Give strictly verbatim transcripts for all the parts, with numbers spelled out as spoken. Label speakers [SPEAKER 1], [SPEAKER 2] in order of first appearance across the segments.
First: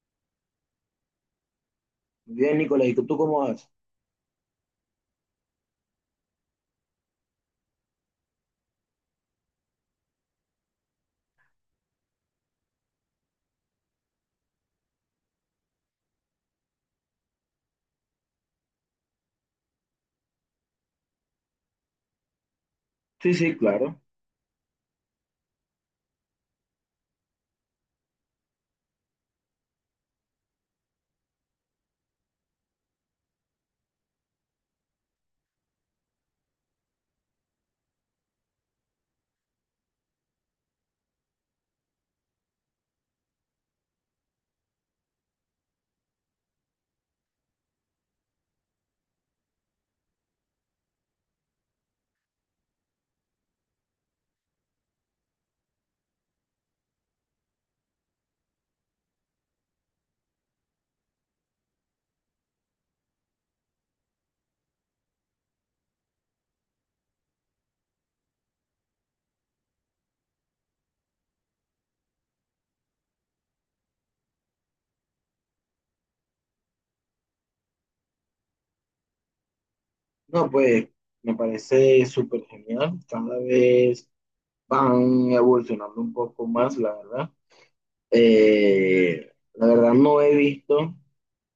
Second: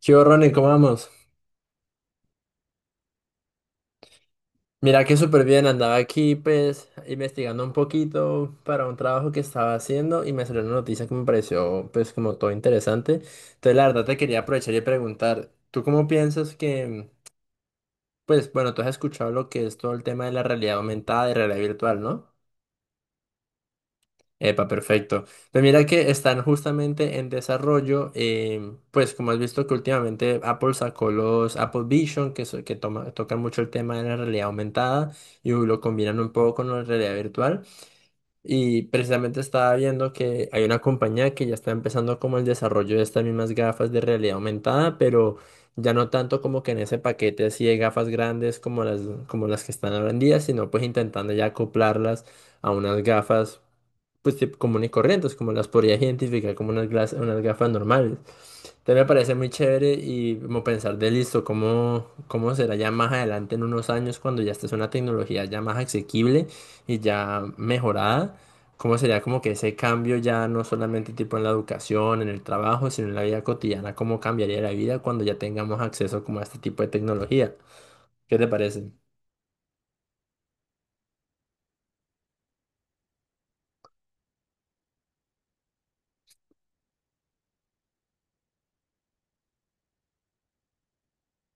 [SPEAKER 1] ¿Qué hubo, Ronnie? ¿Cómo vamos?
[SPEAKER 2] Bien, Nicolás, ¿y tú cómo vas?
[SPEAKER 1] Mira que súper bien, andaba aquí pues investigando un poquito para un trabajo que estaba haciendo y me salió una noticia que me pareció pues como todo interesante. Entonces la verdad te quería aprovechar y preguntar, ¿tú cómo piensas que, pues bueno, tú has escuchado lo que es todo el tema de la realidad aumentada y realidad virtual, ¿no?
[SPEAKER 2] Sí, sí, claro.
[SPEAKER 1] Epa, perfecto. Pues mira que están justamente en desarrollo, em, pues como has visto que últimamente Apple sacó los Apple Vision, que, so- que toma- tocan mucho el tema de la realidad aumentada y lo combinan un poco con la realidad virtual. Y precisamente estaba viendo que hay una compañía que ya está empezando como el desarrollo de estas mismas gafas de realidad aumentada, pero ya no tanto como que en ese paquete así de gafas grandes como las, como las que están ahora en día, sino pues intentando ya acoplarlas a unas gafas pues tipo común y corrientes, como las podría identificar como unas, glas- unas gafas normales. Entonces me parece muy chévere y como pensar de listo, cómo, cómo será ya más adelante en unos años cuando ya esta es una tecnología ya más asequible y ya mejorada, cómo sería como que ese cambio ya no solamente tipo en la educación, en el trabajo, sino en la vida cotidiana, cómo cambiaría la vida cuando ya tengamos acceso como a este tipo de tecnología. ¿Qué te parece?
[SPEAKER 2] No, pues me parece súper genial. Cada vez van evolucionando un poco más, la verdad. Eh, la verdad no he visto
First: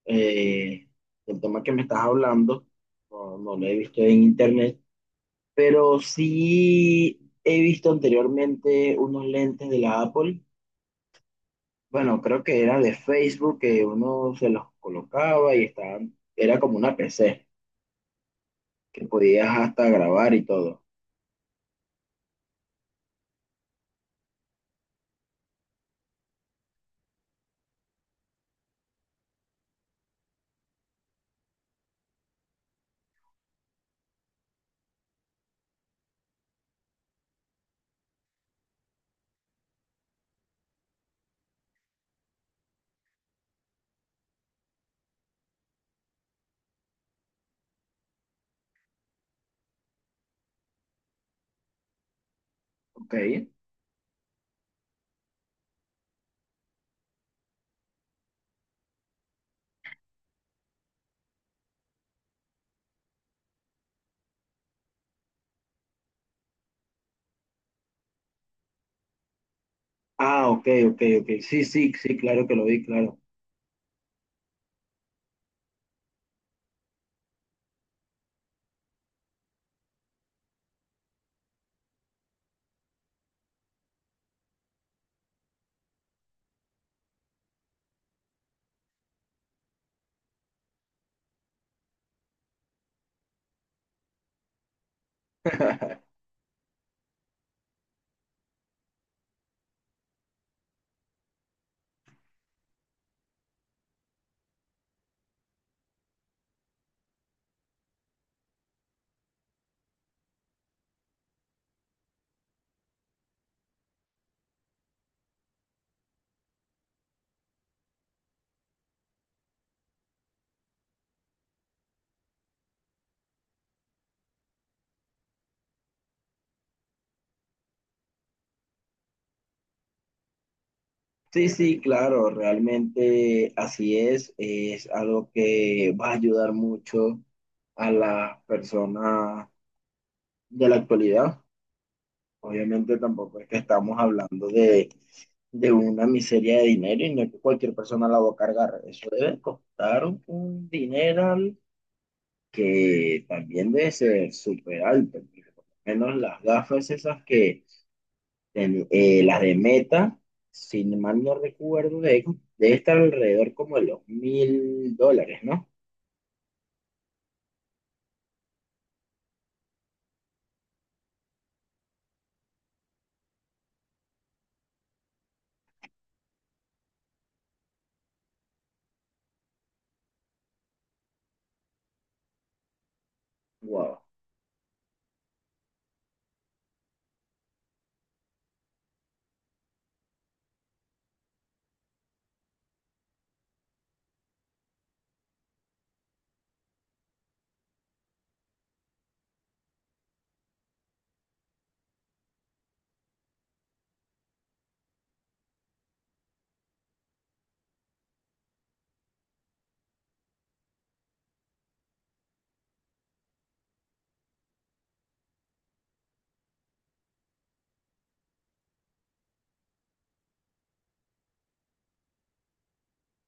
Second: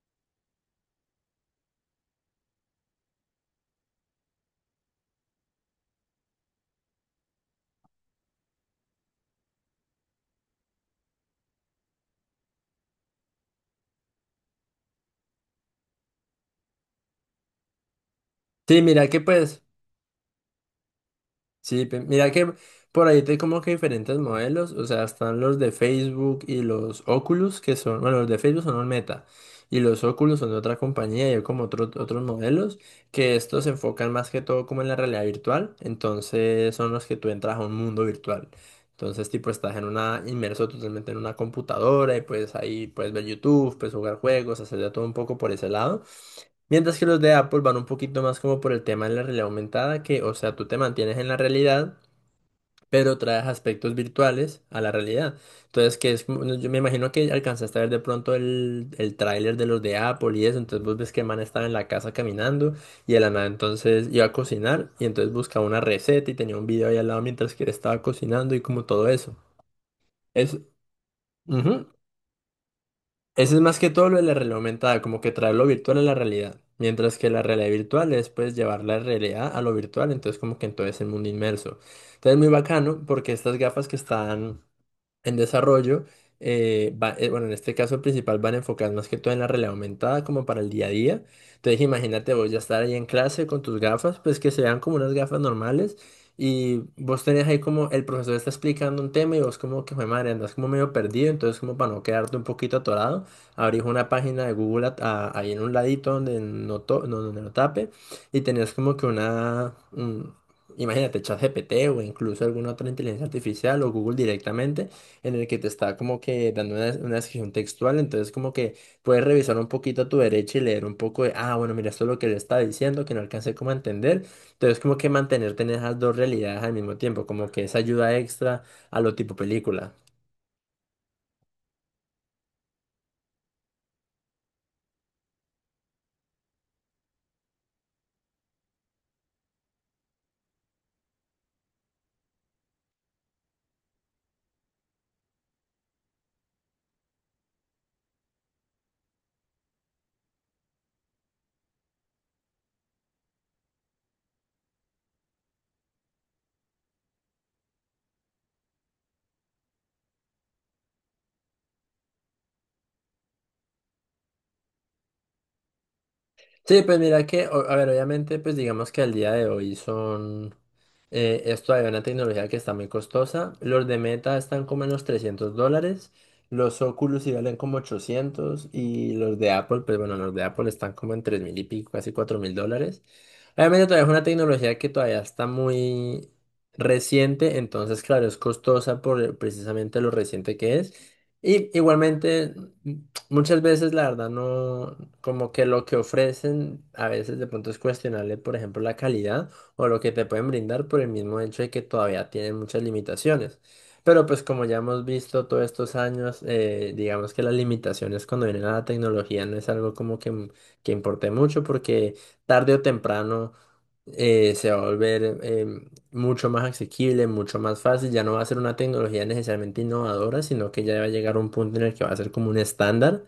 [SPEAKER 2] eh, el tema que me estás hablando, no, no lo he visto en internet, pero sí he visto anteriormente unos lentes de la Apple. Bueno, creo que era de Facebook que uno se los colocaba y estaban, era como una P C,
[SPEAKER 1] Sí,
[SPEAKER 2] que
[SPEAKER 1] mira que
[SPEAKER 2] podías
[SPEAKER 1] pues...
[SPEAKER 2] hasta grabar y todo.
[SPEAKER 1] Sí, pe- mira que por ahí te como que diferentes modelos, o sea, están los de Facebook y los Oculus, que son, bueno, los de Facebook son los Meta, y los Oculus son de otra compañía y hay como otros otros modelos, que estos se enfocan más que todo como en la realidad virtual, entonces son los que tú entras a un mundo virtual. Entonces, tipo, estás en una, inmerso totalmente en una computadora y pues ahí puedes ver YouTube, puedes jugar juegos, hacer de todo un poco por ese lado. Mientras que los de Apple van un poquito más como por el tema de la realidad aumentada, que, o sea, tú te mantienes en la realidad,
[SPEAKER 2] Ok.
[SPEAKER 1] pero traes aspectos virtuales a la realidad. Entonces, que es, como- yo me imagino que alcanzaste a ver de pronto el, el tráiler de los de Apple y eso, entonces vos ves que el man estaba en la casa caminando y el man entonces iba a cocinar y entonces buscaba una receta y tenía un video ahí al lado mientras que él estaba cocinando y como todo eso.
[SPEAKER 2] Ah,
[SPEAKER 1] Es,
[SPEAKER 2] ok, ok, ok. Sí, sí, sí, claro que lo vi, claro.
[SPEAKER 1] Ese es más que todo lo de la realidad aumentada, como que traer lo virtual a la realidad. Mientras que la realidad virtual es pues llevar la realidad a lo virtual, entonces como que en todo ese mundo inmerso. Entonces muy bacano porque estas gafas que están en desarrollo, eh, va- eh, bueno, en este caso principal van enfocadas más que todo en la realidad aumentada como para el día a día. Entonces imagínate vos ya estar ahí en clase con tus gafas, pues que sean como unas gafas normales y vos tenés ahí como el profesor está explicando un tema y vos como que, "Jue madre, andas como medio perdido, entonces como para no quedarte un poquito atorado, abrís una página de Google a- a- ahí en un ladito donde no, to- no, donde no tape y tenés como que una... un- Imagínate, ChatGPT o incluso alguna otra inteligencia artificial o Google directamente en el que te está como que dando una, una descripción textual, entonces como que puedes revisar un poquito a tu derecha y leer un poco de, ah, bueno, mira, esto es lo que le está diciendo, que no alcancé como a entender, entonces como que mantenerte en esas dos realidades al mismo tiempo, como que esa ayuda extra a lo tipo película.
[SPEAKER 2] Sí, sí, claro, realmente así es. Es algo que va a ayudar mucho a las personas de la actualidad. Obviamente tampoco es que estamos hablando de, de una miseria de dinero y no es que cualquier persona la va a cargar. Eso debe costar un, un dineral que también debe ser súper alto, porque por lo menos las gafas esas que, ten- eh, las de Meta, si mal no recuerdo, de- debe estar alrededor como de los mil dólares, ¿no?
[SPEAKER 1] Sí, pues mira que, o- a ver, obviamente, pues digamos que al día de hoy son... Eh, esto es una tecnología que está muy costosa. Los de Meta están como en los trescientos dólares. Los Oculus sí valen como ochocientos. Y los de Apple, pues bueno, los de Apple están como en tres mil y pico, casi cuatro mil dólares. Obviamente
[SPEAKER 2] Wow,
[SPEAKER 1] todavía es una tecnología que todavía está muy reciente. Entonces, claro, es costosa por eh, precisamente lo reciente que es. Y igualmente, mm, muchas veces la verdad no, como que lo que ofrecen a veces de pronto es cuestionable, por ejemplo, la calidad o lo que te pueden brindar por el mismo hecho de que todavía tienen muchas limitaciones. Pero pues como ya hemos visto todos estos años, eh, digamos que las limitaciones cuando vienen a la tecnología no es algo como que, m- que importe mucho porque tarde o temprano eh, se va a volver eh, mucho más asequible, mucho más fácil, ya no va a ser una tecnología necesariamente innovadora, sino que ya va a llegar a un punto en el que va a ser como un estándar.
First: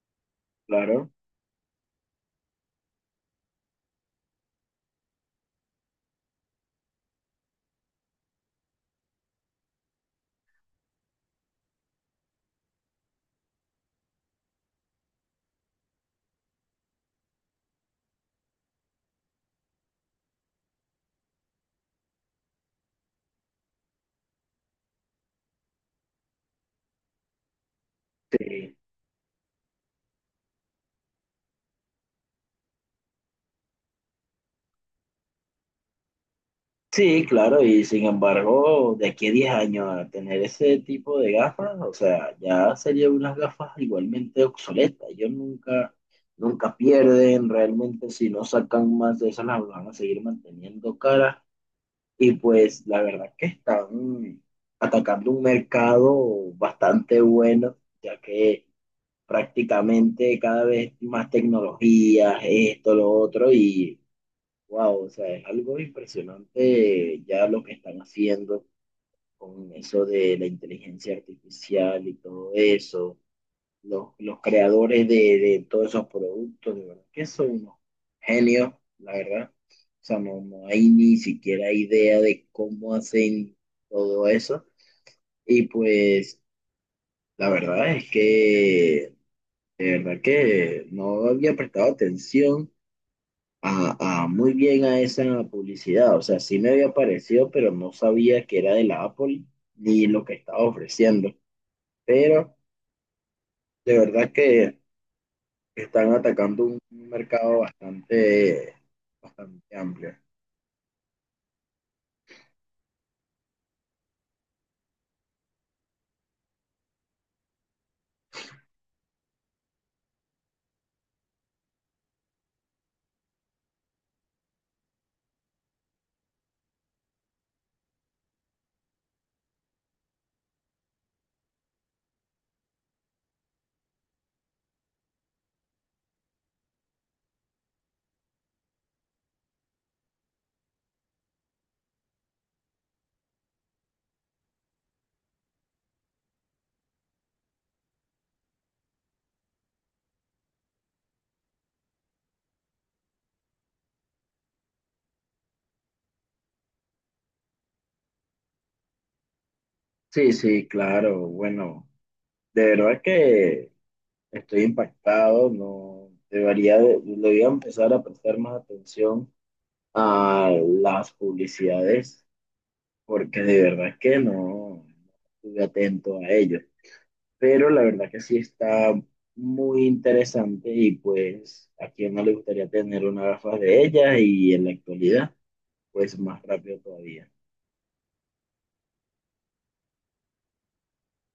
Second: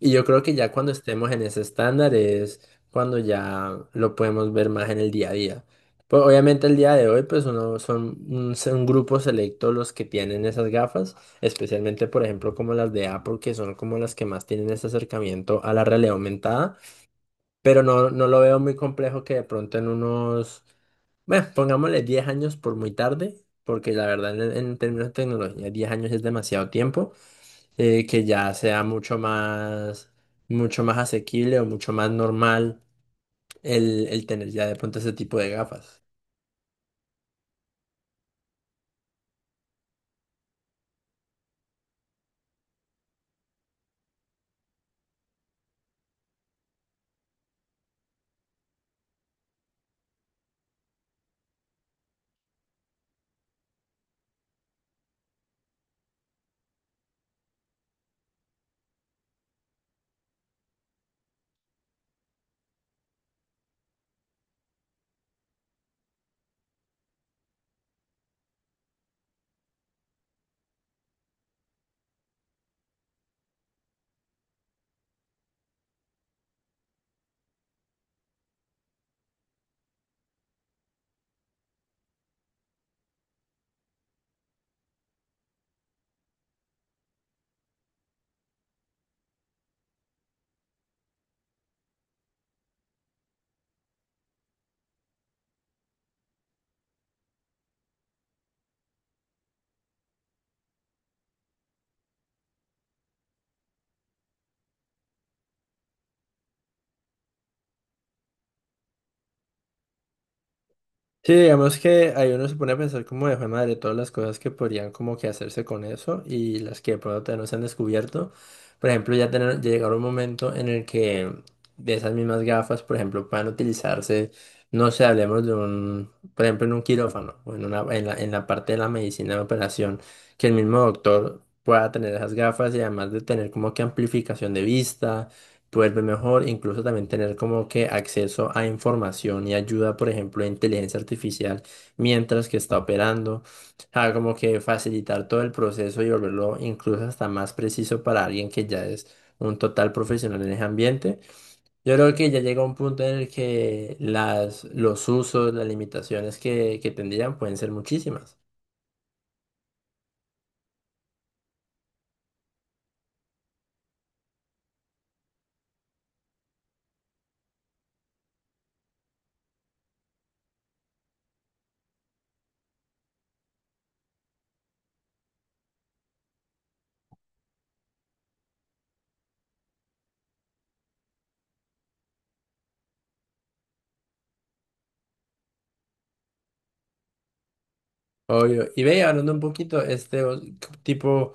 [SPEAKER 1] Y yo creo que ya cuando
[SPEAKER 2] claro.
[SPEAKER 1] estemos en ese estándar es cuando ya lo podemos ver más en el día a día. Pues obviamente el día de hoy, pues uno son un, se- un grupo selecto los que tienen esas gafas, especialmente por ejemplo como las de Apple, que son como las que más tienen ese acercamiento a la realidad aumentada, pero no, no lo veo muy complejo que de pronto en unos, bueno, pongámosle diez años por muy tarde, porque la verdad en, en términos de tecnología diez años es demasiado tiempo eh, que ya
[SPEAKER 2] Sí.
[SPEAKER 1] sea mucho más, mucho más asequible o mucho más normal el, el tener ya de pronto ese tipo de gafas.
[SPEAKER 2] Sí, claro, y sin embargo, de aquí a diez años a tener ese tipo de gafas, o sea, ya serían unas gafas igualmente obsoletas. Yo nunca, nunca pierden realmente si no sacan más de esas, las van a seguir manteniendo caras. Y pues la verdad que están atacando un mercado bastante bueno, ya que prácticamente cada vez más tecnologías, esto, lo otro, y wow, o sea, es algo impresionante ya lo que están haciendo con eso de la inteligencia artificial y todo eso, los, los creadores de, de todos esos productos, de verdad, que son unos genios, la verdad. O sea, no, no hay ni siquiera idea de cómo hacen todo eso. Y pues, la verdad es que, de verdad que no había prestado atención a, a muy bien a esa publicidad. O sea, sí me había parecido, pero no sabía que era de la Apple ni lo que estaba ofreciendo. Pero de verdad que están atacando un mercado bastante, bastante amplio.
[SPEAKER 1] Sí, digamos que ahí uno se pone a pensar como de "Jue madre todas las cosas que podrían como que hacerse con eso y las que de pronto todavía no se han descubierto. Por ejemplo, ya tener, ya llegar un momento en el que de esas mismas gafas, por ejemplo, puedan utilizarse, no sé, hablemos de un, por ejemplo, en un quirófano o en una, en la, en la parte de la medicina de operación, que el mismo doctor pueda tener esas gafas y además de tener como que amplificación de vista vuelve mejor, incluso también tener como que acceso a información y ayuda, por ejemplo, de inteligencia artificial mientras que está operando, ah, como que facilitar todo el proceso y volverlo incluso hasta más preciso para alguien que ya es un total profesional en ese ambiente. Yo creo que ya llega un punto en el que las, los usos, las limitaciones que, que tendrían pueden ser muchísimas.
[SPEAKER 2] Sí, sí, claro. Bueno, de verdad que estoy impactado. No debería, de- debería empezar a prestar más atención a las publicidades, porque de verdad que no estuve atento a ello. Pero la verdad que sí está muy interesante y pues a quien no le gustaría tener una gafas de ellas y en la actualidad, pues más rápido todavía.
[SPEAKER 1] Obvio. Y ve, hablando un poquito, este o- tipo,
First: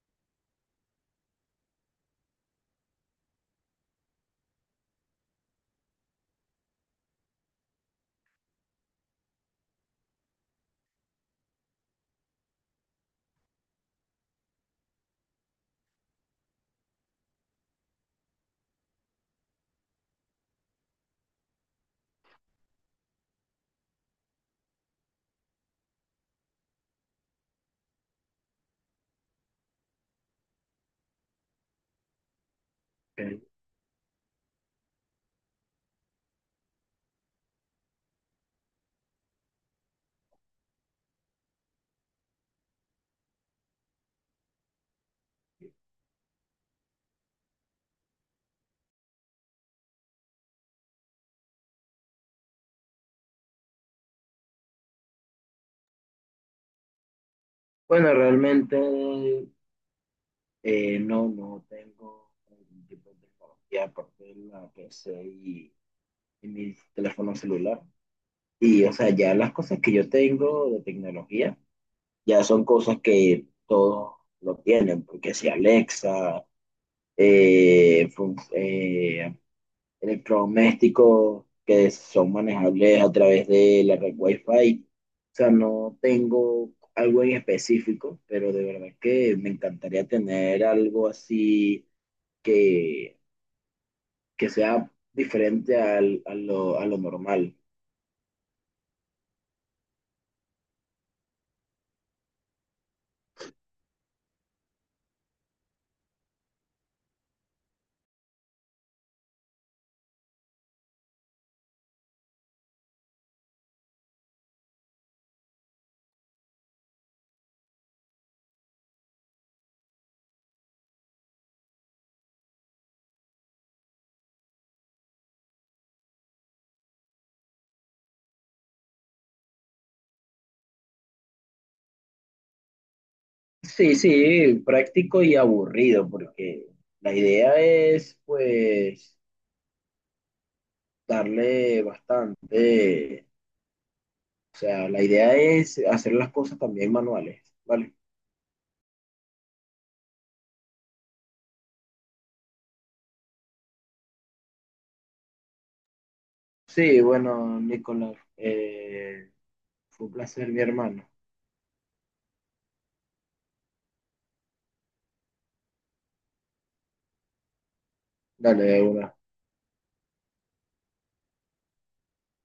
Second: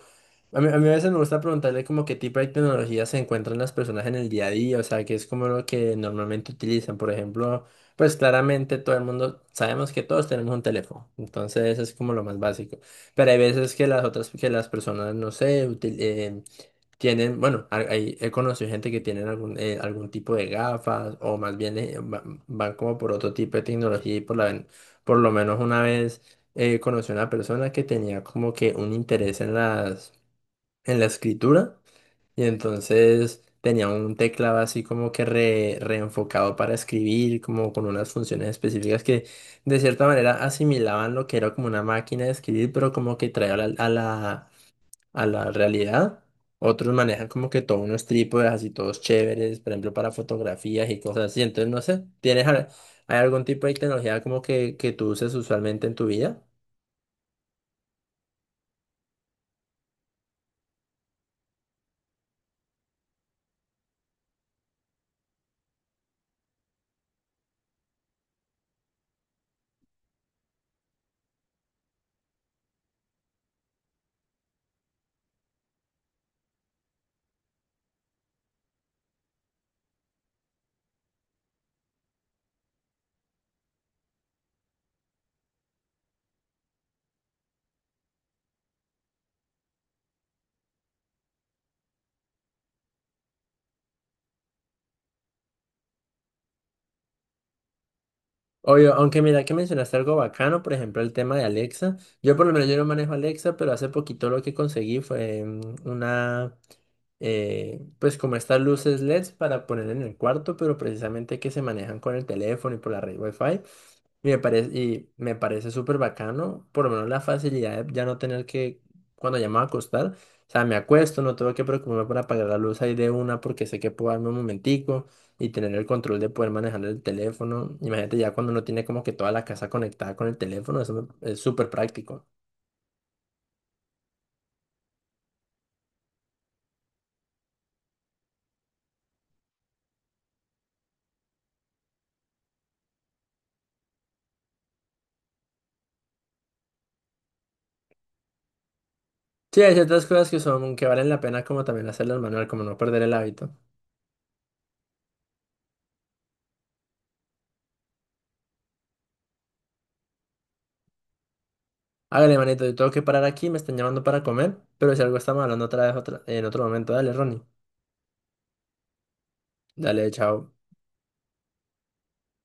[SPEAKER 1] a mí, a mí a veces me gusta preguntarle como qué tipo de tecnologías se encuentran las personas en el día a día, o sea, qué es como lo que normalmente utilizan. Por ejemplo, pues claramente todo el mundo, sabemos que todos tenemos un teléfono, entonces es como lo más básico. Pero hay veces que las otras, que las personas, no sé, tienen, bueno, ha- hay- he conocido gente que tienen algún, eh, algún tipo de gafas o más bien eh, va- van como por otro tipo de tecnología y por, la, ven- por lo menos una vez eh, conocí a una persona que tenía como que un interés en las, en la escritura y entonces tenía un teclado así como que re- reenfocado para escribir, como con unas funciones específicas que de cierta manera asimilaban lo que era como una máquina de escribir, pero como que traía a la, a la realidad. Otros manejan como que todos unos trípodes así todos chéveres, por ejemplo, para fotografías y cosas así. Entonces, no sé, ¿tienes al- hay algún tipo de tecnología como que, que tú uses usualmente en tu vida?
[SPEAKER 2] Bueno, realmente eh, no, no tengo ningún tipo de tecnología aparte de la P C y, y mi teléfono celular. Y, o sea, ya las cosas que yo tengo de tecnología ya son cosas que todos lo tienen, porque si Alexa, eh, electrodomésticos que son manejables a través de la red Wi-Fi. O sea, no tengo algo en específico, pero de verdad que me encantaría tener algo así que, que, sea diferente al- a lo, a lo normal.
[SPEAKER 1] Obvio, aunque mira que mencionaste algo bacano, por ejemplo, el tema de Alexa. Yo por lo menos yo no manejo Alexa, pero hace poquito lo que conseguí fue mm, una, eh, pues como estas luces L E Ds para poner en el cuarto, pero precisamente que se manejan con el teléfono y por la red Wi-Fi. Y me parece, y me parece súper bacano, por lo menos la facilidad de ya no tener que, cuando ya me voy a acostar, o sea, me acuesto, no tengo que preocuparme por apagar la luz ahí de una porque sé que puedo darme un momentico y tener el control de poder manejar el teléfono. Imagínate ya cuando uno tiene como que toda la casa conectada con el teléfono, eso me- es súper práctico.
[SPEAKER 2] Sí, sí, práctico y aburrido, porque la idea es, pues, darle bastante, o sea, la idea es hacer las cosas también manuales, ¿vale?
[SPEAKER 1] Sí, hay ciertas cosas que son, que valen la pena como también hacerlas manual, como no perder el hábito.
[SPEAKER 2] Sí, bueno, Nicolás, eh, fue un placer, mi hermano.
[SPEAKER 1] Hágale, manito, yo tengo que parar aquí, me están llamando para comer, pero si algo estamos hablando otra vez otra, en otro momento, dale, Ronnie.
[SPEAKER 2] Dale, de una.
[SPEAKER 1] Dale, chao.